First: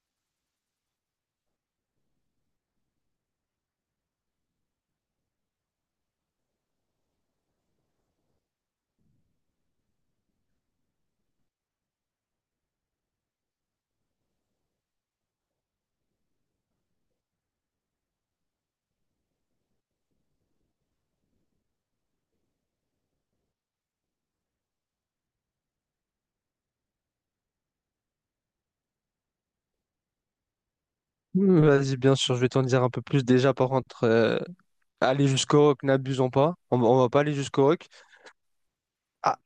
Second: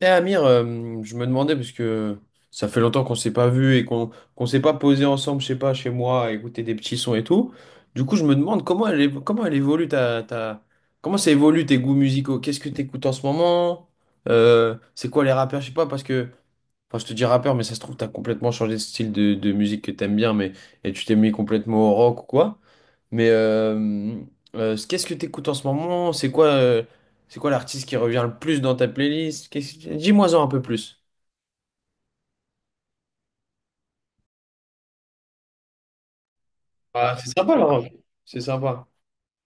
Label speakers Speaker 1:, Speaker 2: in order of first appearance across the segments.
Speaker 1: Eh Amir, je me demandais, parce que ça fait longtemps qu'on s'est pas vu et qu'on s'est pas posé ensemble, je sais pas, chez moi, à écouter des petits sons et tout. Du coup, je me demande comment elle évolue ta, ta- comment ça évolue tes goûts musicaux? Qu'est-ce que t'écoutes en ce moment? C'est quoi les rappeurs? Je sais pas, parce que, enfin, je te dis rappeur, mais ça se trouve, t'as complètement changé de style de musique que t'aimes bien, mais et tu t'es mis complètement au rock ou quoi. Mais qu'est-ce que t'écoutes en ce moment? C'est quoi l'artiste qui revient le plus dans ta playlist? Qu'est-ce Dis-moi-en un peu plus.
Speaker 2: Mmh, vas-y, bien sûr, je vais t'en dire un peu plus. Déjà, par contre, aller jusqu'au rock, n'abusons pas. On va
Speaker 1: Ah,
Speaker 2: pas
Speaker 1: c'est
Speaker 2: aller
Speaker 1: sympa la
Speaker 2: jusqu'au
Speaker 1: robe.
Speaker 2: rock.
Speaker 1: C'est sympa.
Speaker 2: Ah,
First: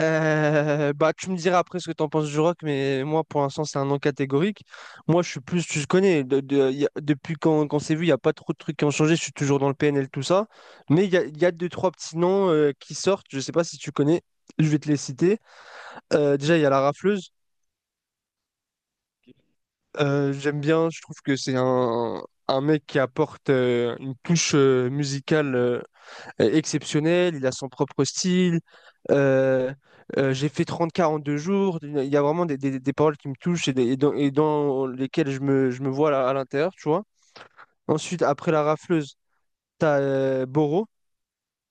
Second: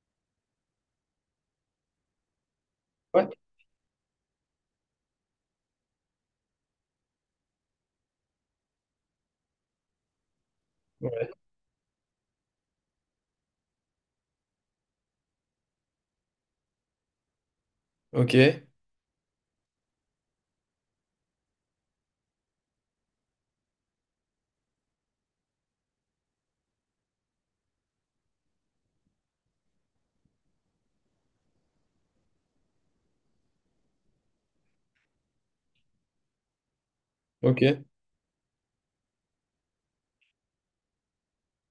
Speaker 2: bah, tu me diras après ce que t'en penses du rock, mais moi,
Speaker 1: Ouais.
Speaker 2: pour l'instant, c'est un non catégorique. Moi, je suis plus, tu te connais, depuis qu'on s'est vu, il n'y a pas trop de trucs qui ont changé. Je suis toujours dans le PNL, tout ça. Mais il y a,
Speaker 1: Ouais.
Speaker 2: y a deux, trois petits noms qui sortent. Je sais pas si tu connais. Je vais te les citer. Déjà, il y a la rafleuse.
Speaker 1: Ok,
Speaker 2: J'aime bien. Je trouve que c'est un mec qui apporte une touche musicale. Exceptionnel, il a son propre style. euh, j'ai fait trente quarante deux jours. Il y a vraiment des paroles qui me touchent et dans lesquelles je me vois là, à l'intérieur, tu vois.
Speaker 1: ok.
Speaker 2: Ensuite, après la rafleuse, t'as Boro.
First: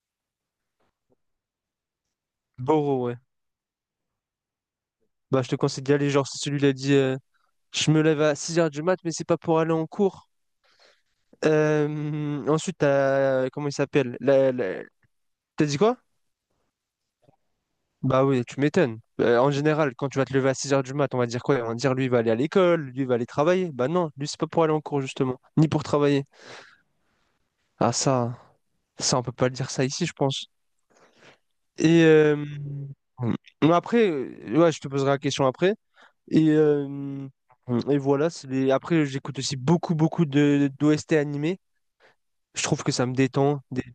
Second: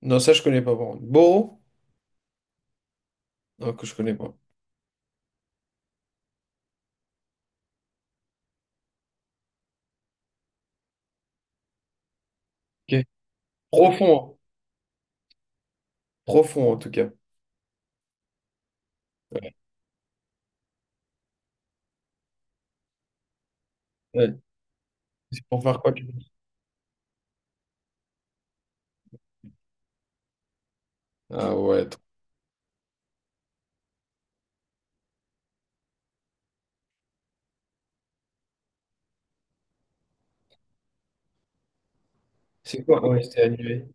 Speaker 1: Non, ça je connais pas par contre. Boro?
Speaker 2: Boro, ouais.
Speaker 1: Non, que je connais pas.
Speaker 2: Bah, je te conseille d'y aller. Genre, c'est celui qui dit je me lève à 6 heures du mat, mais c'est pas pour aller en cours. Ensuite,
Speaker 1: Ok.
Speaker 2: t'as. Comment il
Speaker 1: Profond,
Speaker 2: s'appelle
Speaker 1: hein.
Speaker 2: T'as dit quoi?
Speaker 1: Profond en tout cas.
Speaker 2: Bah oui, tu m'étonnes. En général, quand tu vas te lever à 6 heures du mat, on va dire quoi? On va dire lui, il va aller à l'école, lui, il va aller travailler. Bah non, lui, c'est
Speaker 1: Ouais.
Speaker 2: pas pour aller en cours, justement,
Speaker 1: C'est pour
Speaker 2: ni
Speaker 1: faire
Speaker 2: pour
Speaker 1: quoi tu
Speaker 2: travailler.
Speaker 1: penses?
Speaker 2: Ah ça, ça, on peut pas le dire ça ici, je pense.
Speaker 1: Ah ouais. Trop.
Speaker 2: Et euh, mais après, ouais, je te poserai la question après. Et, euh, et voilà, c'est après, j'écoute aussi beaucoup, beaucoup de d'OST animés. Je trouve
Speaker 1: C'est
Speaker 2: que
Speaker 1: quoi?
Speaker 2: ça me
Speaker 1: Ouais, c'était
Speaker 2: détend.
Speaker 1: animé.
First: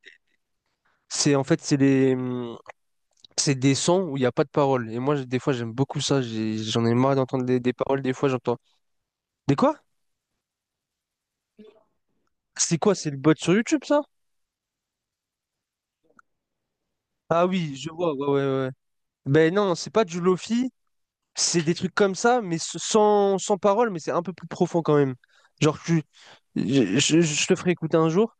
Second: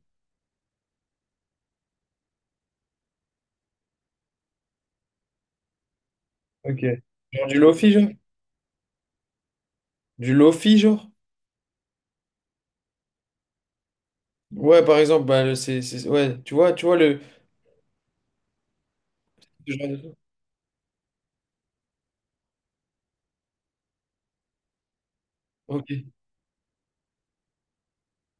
Speaker 2: C'est en fait, c'est des sons où il n'y a pas de paroles. Et moi, des fois, j'aime beaucoup ça.
Speaker 1: Ok.
Speaker 2: J'en ai marre d'entendre
Speaker 1: Genre du
Speaker 2: des
Speaker 1: lofi,
Speaker 2: paroles.
Speaker 1: genre?
Speaker 2: Des fois, j'entends. Des quoi?
Speaker 1: Du lofi, genre?
Speaker 2: C'est quoi? C'est le bot sur YouTube, ça?
Speaker 1: Ouais, par exemple, bah, ouais, tu vois le.
Speaker 2: Ah oui, je vois, ouais, ouais, ouais, ouais. Ben
Speaker 1: ce
Speaker 2: non,
Speaker 1: genre
Speaker 2: c'est pas
Speaker 1: de-
Speaker 2: du lofi, c'est des trucs comme ça, mais sans parole, mais c'est un peu plus profond quand même. Genre,
Speaker 1: Ok.
Speaker 2: je te ferai écouter un jour,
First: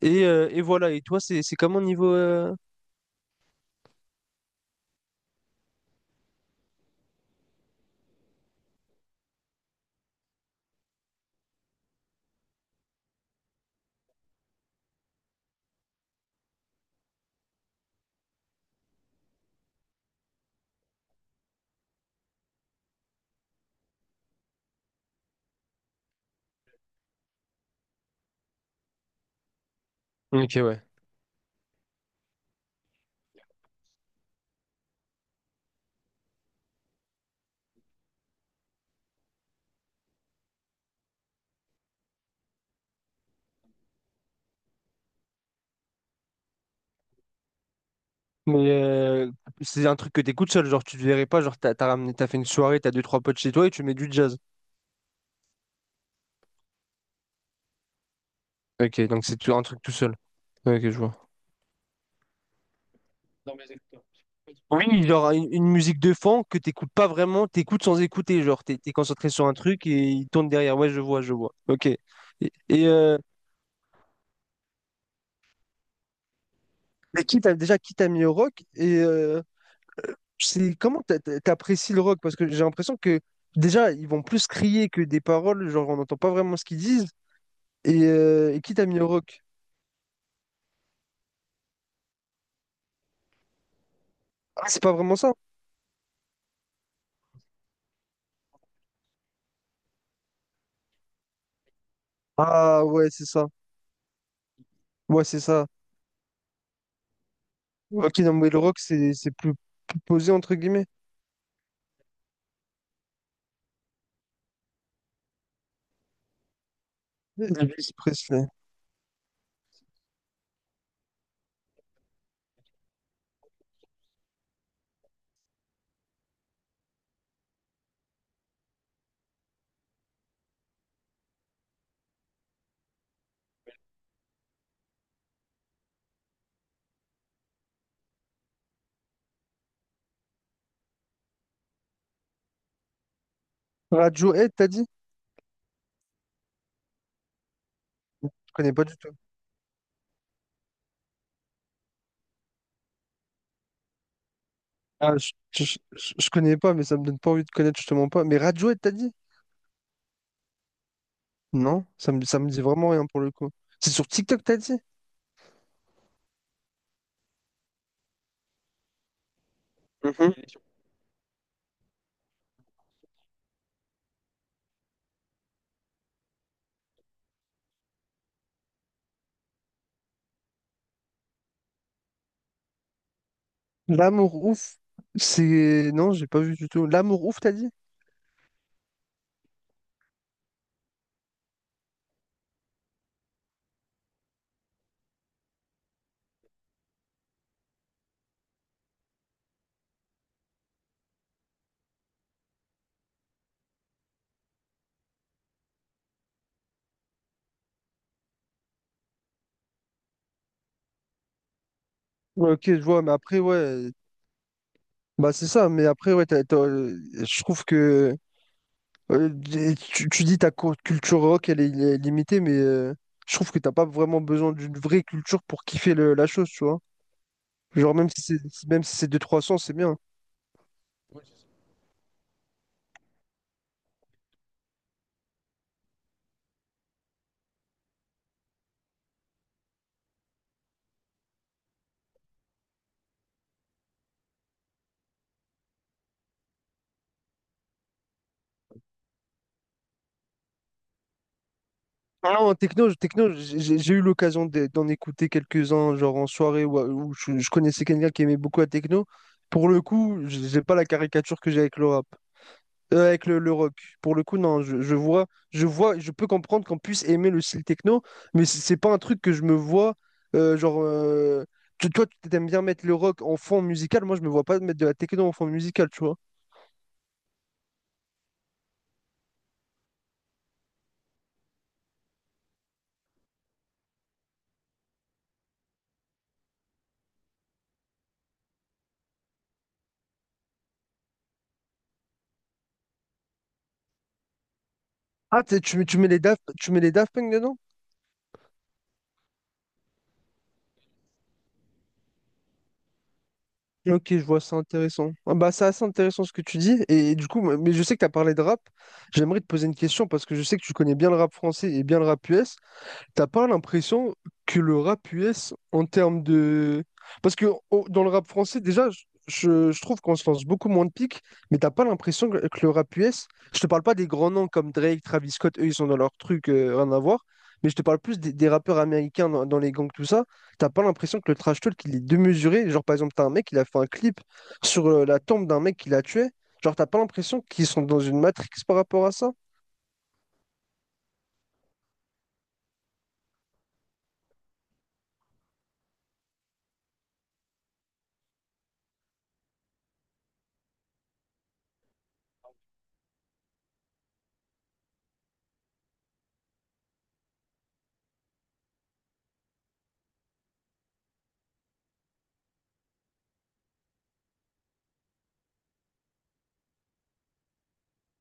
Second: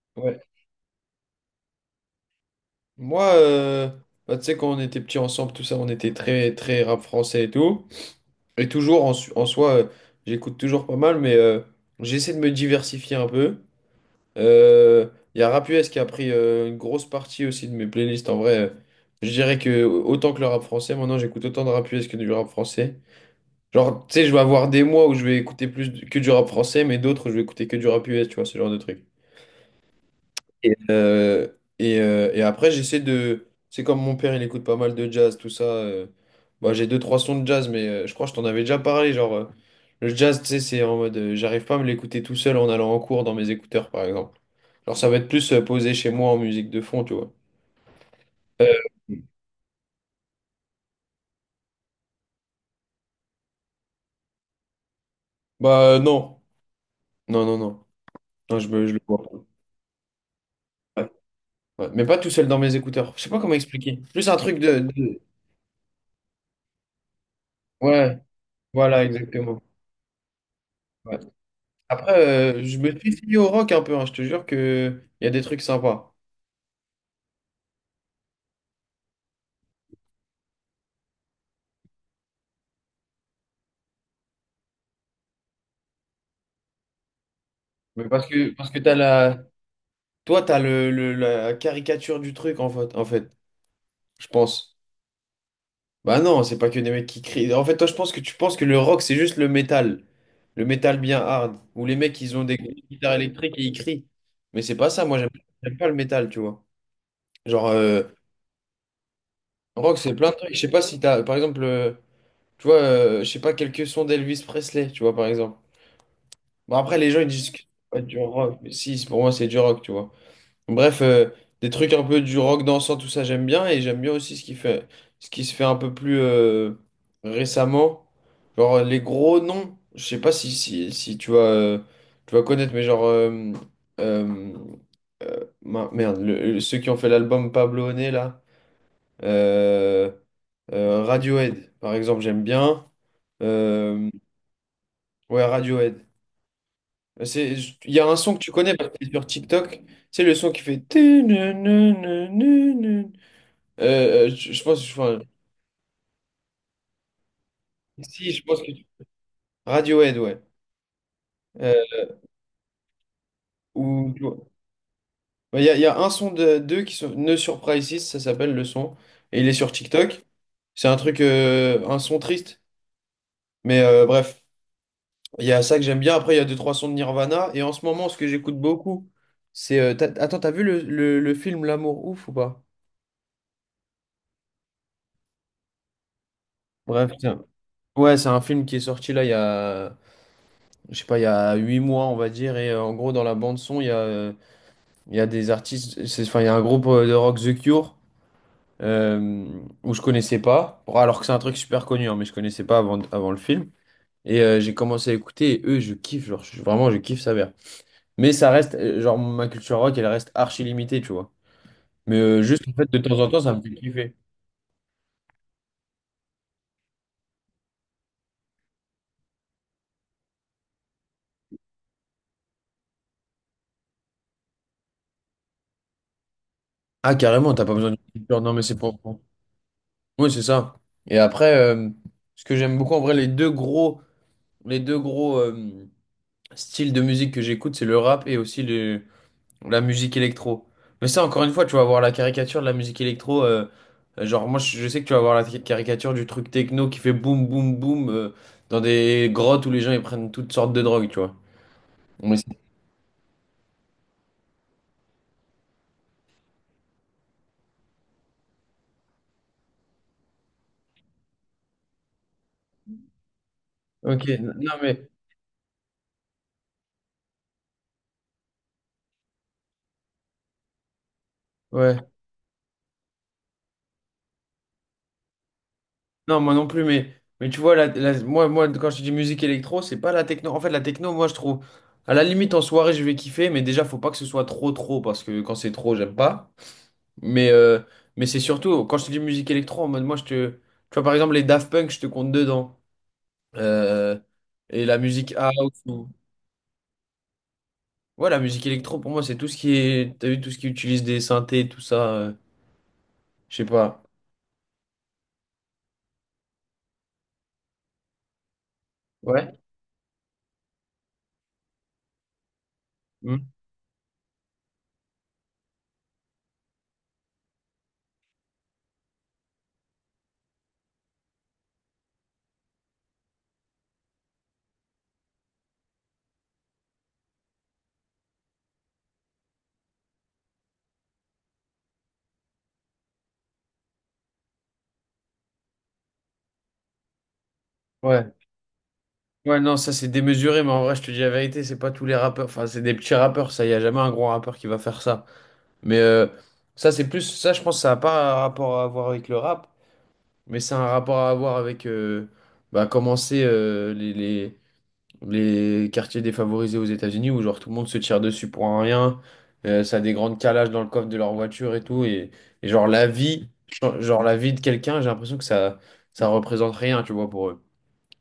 Speaker 2: et,
Speaker 1: Ouais.
Speaker 2: euh, et voilà. Et toi, c'est comment niveau.
Speaker 1: Moi, bah, tu sais, quand on était petits ensemble, tout ça, on était très, très rap français et tout. Et toujours, en soi, j'écoute toujours pas mal, mais j'essaie de me diversifier un peu. Euh, Il y a Rap US qui a pris une grosse partie aussi de mes playlists. En vrai, je dirais que autant que le rap français, maintenant, j'écoute autant de rap US que du rap français. Genre, tu sais, je vais avoir des mois où je vais écouter plus que du rap français, mais d'autres, je vais écouter que du rap US, tu vois, ce genre de truc.
Speaker 2: Ok,
Speaker 1: Et,
Speaker 2: ouais.
Speaker 1: euh, et après, j'essaie de. C'est comme mon père, il écoute pas mal de jazz, tout ça. Bah, j'ai deux, trois sons de jazz, mais je crois que je t'en avais déjà parlé. Genre, le jazz, tu sais, c'est en mode. J'arrive pas à me l'écouter tout seul en allant en cours dans mes écouteurs, par exemple. Alors ça va être plus posé chez moi en musique de fond, tu vois.
Speaker 2: Mais
Speaker 1: Euh,
Speaker 2: c'est un truc que t'écoutes seul, genre, tu te verrais pas, genre, t'as ramené, t'as fait une soirée, t'as deux, trois potes chez toi, et tu mets du jazz.
Speaker 1: bah, non. Non, non, non. Non, je le
Speaker 2: Ok,
Speaker 1: vois
Speaker 2: donc
Speaker 1: pas.
Speaker 2: c'est un truc tout seul. Ok, je
Speaker 1: Ouais.
Speaker 2: vois.
Speaker 1: Ouais. Mais pas tout seul dans mes écouteurs. Je sais pas comment expliquer. Plus un truc
Speaker 2: Oui, genre une musique de fond que t'écoutes pas vraiment, t'écoutes sans
Speaker 1: Ouais,
Speaker 2: écouter, genre t'es
Speaker 1: voilà,
Speaker 2: concentré sur un
Speaker 1: exactement.
Speaker 2: truc et il tourne derrière. Ouais, je
Speaker 1: Ouais.
Speaker 2: vois, je vois. Ok. Et,
Speaker 1: Après, je
Speaker 2: et,
Speaker 1: me suis
Speaker 2: euh,
Speaker 1: essayé au rock un peu, hein, je te jure que il y a des trucs sympas.
Speaker 2: mais qui t'a mis au rock c'est comment t'apprécies le rock? Parce que j'ai l'impression que déjà ils vont plus crier que des paroles, genre on n'entend pas vraiment ce qu'ils disent. Et,
Speaker 1: Mais parce que
Speaker 2: euh, et
Speaker 1: parce
Speaker 2: qui
Speaker 1: que
Speaker 2: t'a
Speaker 1: t'as
Speaker 2: mis au
Speaker 1: la.
Speaker 2: rock?
Speaker 1: Toi, t'as la caricature du truc en fait, je
Speaker 2: Ah,
Speaker 1: pense.
Speaker 2: c'est pas vraiment ça.
Speaker 1: Bah non, c'est pas que des mecs qui crient. En fait, toi, je pense que tu penses que le rock, c'est juste le métal. Le métal bien hard. Où les mecs, ils ont des
Speaker 2: Ah ouais,
Speaker 1: guitares
Speaker 2: c'est ça.
Speaker 1: électriques et ils crient. Mais c'est pas ça, moi
Speaker 2: Ouais,
Speaker 1: j'aime
Speaker 2: c'est ça.
Speaker 1: j'aime pas le métal, tu vois. Genre,
Speaker 2: Ok, non mais le rock c'est plus,
Speaker 1: rock,
Speaker 2: plus
Speaker 1: c'est plein
Speaker 2: posé
Speaker 1: de trucs.
Speaker 2: entre
Speaker 1: Je sais pas
Speaker 2: guillemets.
Speaker 1: si t'as, par exemple, tu vois, je sais pas, quelques sons d'Elvis Presley, tu vois, par exemple. Bon, après, les gens, ils disent que c'est
Speaker 2: Elvis
Speaker 1: pas du
Speaker 2: Presley.
Speaker 1: rock. Mais si, pour moi, c'est du rock, tu vois. Bref, des trucs un peu du rock dansant, tout ça, j'aime bien. Et j'aime bien aussi ce qui se fait un peu plus récemment. Genre, les gros noms. Je sais pas si tu vas connaître, mais genre... euh, merde, ceux qui ont fait l'album Pablo Honey, là. Euh, Radiohead, par exemple, j'aime bien. Euh,
Speaker 2: Radiohead, t'as dit?
Speaker 1: ouais, Radiohead. C'est, il y a un
Speaker 2: Je
Speaker 1: son que tu
Speaker 2: connais
Speaker 1: connais
Speaker 2: pas
Speaker 1: parce que
Speaker 2: du
Speaker 1: c'est
Speaker 2: tout.
Speaker 1: sur TikTok. C'est le son qui fait. Je pense.
Speaker 2: Ah,
Speaker 1: Enfin,
Speaker 2: je connais pas, mais ça me donne pas envie de connaître, justement pas.
Speaker 1: si,
Speaker 2: Mais
Speaker 1: je pense que.
Speaker 2: Radiohead, t'as dit?
Speaker 1: Radiohead, ouais. Euh,
Speaker 2: Non, ça me dit vraiment rien pour le coup. C'est sur
Speaker 1: ou, tu vois.
Speaker 2: TikTok, t'as dit?
Speaker 1: Ouais, il y a un son de deux qui sont. No Surprises, ça s'appelle le son. Et il est sur TikTok.
Speaker 2: Mhm.
Speaker 1: C'est un truc. Un son triste. Mais bref, il y a ça que j'aime bien. Après, il y a deux, trois sons de Nirvana. Et en ce moment, ce que j'écoute beaucoup, attends, t'as vu le film L'amour ouf ou pas?
Speaker 2: L'amour ouf. C'est. Non, j'ai pas vu du tout.
Speaker 1: Bref,
Speaker 2: L'amour ouf, t'as dit?
Speaker 1: ouais, c'est un film qui est sorti là il y a. Je sais pas, il y a 8 mois, on va dire, et en gros, dans la bande son, il y a des artistes, enfin, il y a un groupe de rock The Cure, euh, où je connaissais pas, bon, alors que c'est un truc super connu, hein, mais je connaissais pas avant le film. Et j'ai commencé à écouter, et eux, je kiffe, genre, vraiment, je kiffe Savère. Mais ça reste, genre, ma culture rock, elle reste archi limitée, tu vois. Mais
Speaker 2: Ouais, ok,
Speaker 1: juste, en
Speaker 2: je
Speaker 1: fait, de
Speaker 2: vois, mais
Speaker 1: temps en
Speaker 2: après,
Speaker 1: temps, ça me fait
Speaker 2: ouais.
Speaker 1: kiffer.
Speaker 2: Bah, c'est ça, mais après, ouais, je trouve que. euh, tu dis ta culture rock, elle est limitée, mais je trouve que t'as pas vraiment besoin d'une vraie culture pour kiffer la chose, tu vois.
Speaker 1: Ah, carrément, t'as pas besoin
Speaker 2: Genre,
Speaker 1: d'une culture. Non, mais c'est
Speaker 2: même si
Speaker 1: pour.
Speaker 2: c'est deux trois cents, c'est bien.
Speaker 1: Oui, c'est ça. Et après, ce que j'aime beaucoup, en vrai, les deux gros, euh, style de musique que j'écoute, c'est le rap et aussi la musique électro. Mais ça, encore une fois, tu vas voir la caricature de la musique électro. Genre, moi, je sais que tu vas voir la caricature du truc techno qui fait boum, boum, boum dans des grottes où les gens ils prennent toutes sortes de drogues, tu vois.
Speaker 2: Ah
Speaker 1: Mais
Speaker 2: non, techno, techno j'ai eu l'occasion d'en écouter quelques-uns, genre en soirée où je connaissais quelqu'un qui aimait beaucoup la techno. Pour le coup, j'ai pas la caricature que j'ai avec le rap, avec le rock. Pour
Speaker 1: ok,
Speaker 2: le coup, non,
Speaker 1: non, mais
Speaker 2: je vois, je peux comprendre qu'on puisse aimer le style techno, mais c'est pas un truc que je me vois, genre,
Speaker 1: ouais.
Speaker 2: toi, tu t'aimes bien mettre le rock en fond musical, moi, je me vois pas mettre de la techno en fond musical, tu vois.
Speaker 1: Non, moi non plus, mais tu vois, moi, quand je dis musique électro, c'est pas la techno. En fait, la techno, moi, je trouve, à la limite, en soirée, je vais kiffer, mais déjà, faut pas que ce soit trop, trop, parce que quand c'est trop, j'aime pas. Mais, euh, mais c'est surtout, quand je te dis musique électro, en mode moi, je te. Tu vois, par exemple, les Daft Punk, je te compte dedans. Euh, et la musique
Speaker 2: Ah,
Speaker 1: house. Ou...
Speaker 2: tu mets les Daft Punk dedans?
Speaker 1: Ouais, la musique électro, pour moi, c'est tout ce qui est. T'as vu, tout ce qui utilise des synthés, tout ça. Je sais pas.
Speaker 2: Ok, je vois, c'est intéressant. Ah bah, c'est assez intéressant ce que tu dis. Et, du coup, mais je sais que tu as parlé de rap. J'aimerais te
Speaker 1: Ouais.
Speaker 2: poser une question parce que je sais que tu connais bien le rap français et bien le rap US. T'as
Speaker 1: Hmm.
Speaker 2: pas l'impression que le rap US, en termes de... Parce que dans le rap français, déjà, je trouve qu'on se lance beaucoup moins de piques, mais t'as pas l'impression que le rap US, je te parle pas des grands noms comme Drake, Travis Scott, eux, ils sont dans leur truc, rien à voir, mais je te parle plus des rappeurs américains dans les gangs, tout ça. T'as pas l'impression que le trash talk, il est démesuré. Genre, par exemple, t'as un mec, il a fait un clip sur la tombe d'un mec qui l'a tué. Genre, t'as pas l'impression qu'ils sont dans une
Speaker 1: Ouais.
Speaker 2: matrix par rapport à ça?
Speaker 1: Ouais, non, ça, c'est démesuré, mais en vrai, je te dis la vérité, c'est pas tous les rappeurs. Enfin, c'est des petits rappeurs, ça. Y a jamais un gros rappeur qui va faire ça. Mais ça, c'est plus. Ça, je pense, ça a pas un rapport à voir avec le rap, mais c'est un rapport à avoir avec. Bah, commencer les... les quartiers défavorisés aux États-Unis où genre tout le monde se tire dessus pour un rien, ça a des grandes calages dans le coffre de leur voiture et tout et genre la vie de quelqu'un, j'ai l'impression que ça représente rien, tu vois pour eux.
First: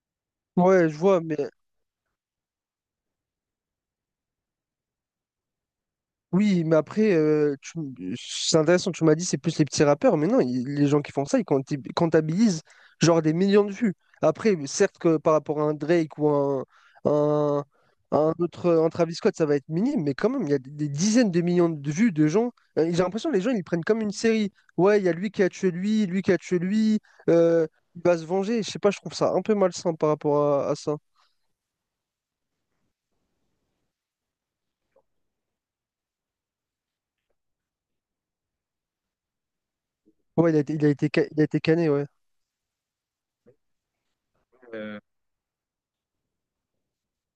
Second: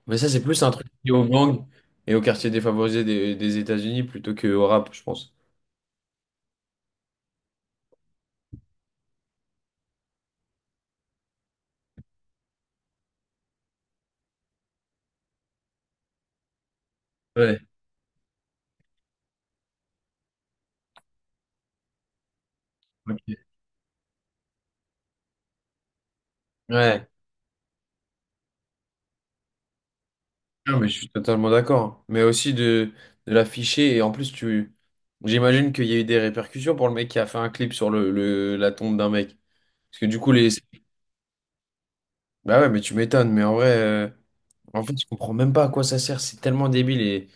Speaker 1: Mais ça c'est plus un truc
Speaker 2: Ouais, je
Speaker 1: lié
Speaker 2: vois,
Speaker 1: aux
Speaker 2: mais
Speaker 1: gangs et aux quartiers défavorisés des États-Unis plutôt que au rap, je pense.
Speaker 2: oui, mais après, c'est intéressant, tu m'as dit c'est plus les petits rappeurs, mais non, les gens qui font ça, comptabilisent genre des millions de vues. Après, certes que par rapport à un Drake ou
Speaker 1: Ouais,
Speaker 2: un, un autre, un Travis Scott, ça va être minime, mais quand même, il y a des dizaines de millions de vues de gens. J'ai l'impression que
Speaker 1: ok.
Speaker 2: les gens, ils le prennent comme une série. Ouais, il y a lui qui a tué lui, lui qui a tué lui,
Speaker 1: Ouais.
Speaker 2: euh, il va se venger. Je sais pas, je trouve ça un peu malsain par rapport à
Speaker 1: Non, mais
Speaker 2: ça.
Speaker 1: je suis totalement d'accord. Mais aussi de l'afficher et en plus tu j'imagine qu'il y a eu des répercussions pour le mec qui a fait un clip sur la tombe d'un mec. Parce que du coup, les.
Speaker 2: Ouais, il a été cané, ouais.
Speaker 1: Bah ouais, mais tu m'étonnes, mais en vrai, en fait, je comprends même pas à quoi ça sert, c'est tellement débile et,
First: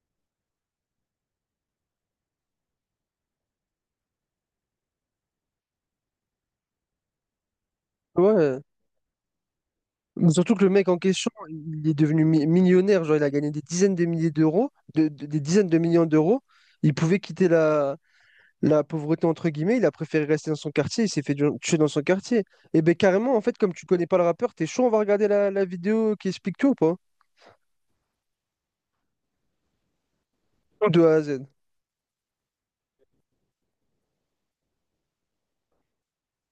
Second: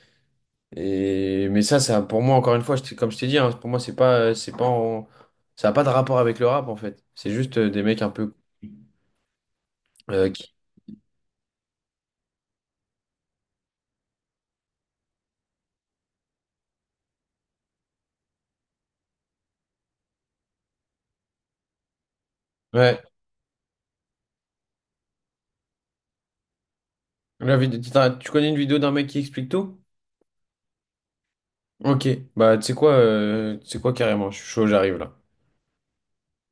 Speaker 1: mais ça, pour moi, encore une fois, comme je t'ai dit, hein, pour moi, c'est pas en- ça a pas de rapport avec le rap, en fait. C'est juste des mecs un peu,
Speaker 2: Ouais.
Speaker 1: qui...
Speaker 2: Surtout que le mec en question, il est devenu millionnaire, genre il a gagné des dizaines de milliers d'euros, des dizaines de millions d'euros. Il pouvait quitter la pauvreté entre guillemets, il a préféré rester dans son quartier, il s'est fait tuer dans son quartier. Et ben
Speaker 1: Ouais,
Speaker 2: carrément, en fait, comme tu connais pas le rappeur, t'es chaud, on va regarder la vidéo qui explique tout ou pas?
Speaker 1: tu connais une vidéo d'un mec qui explique tout?
Speaker 2: Tout de A à Z.
Speaker 1: Ok, bah tu sais quoi carrément, je suis chaud, j'arrive là.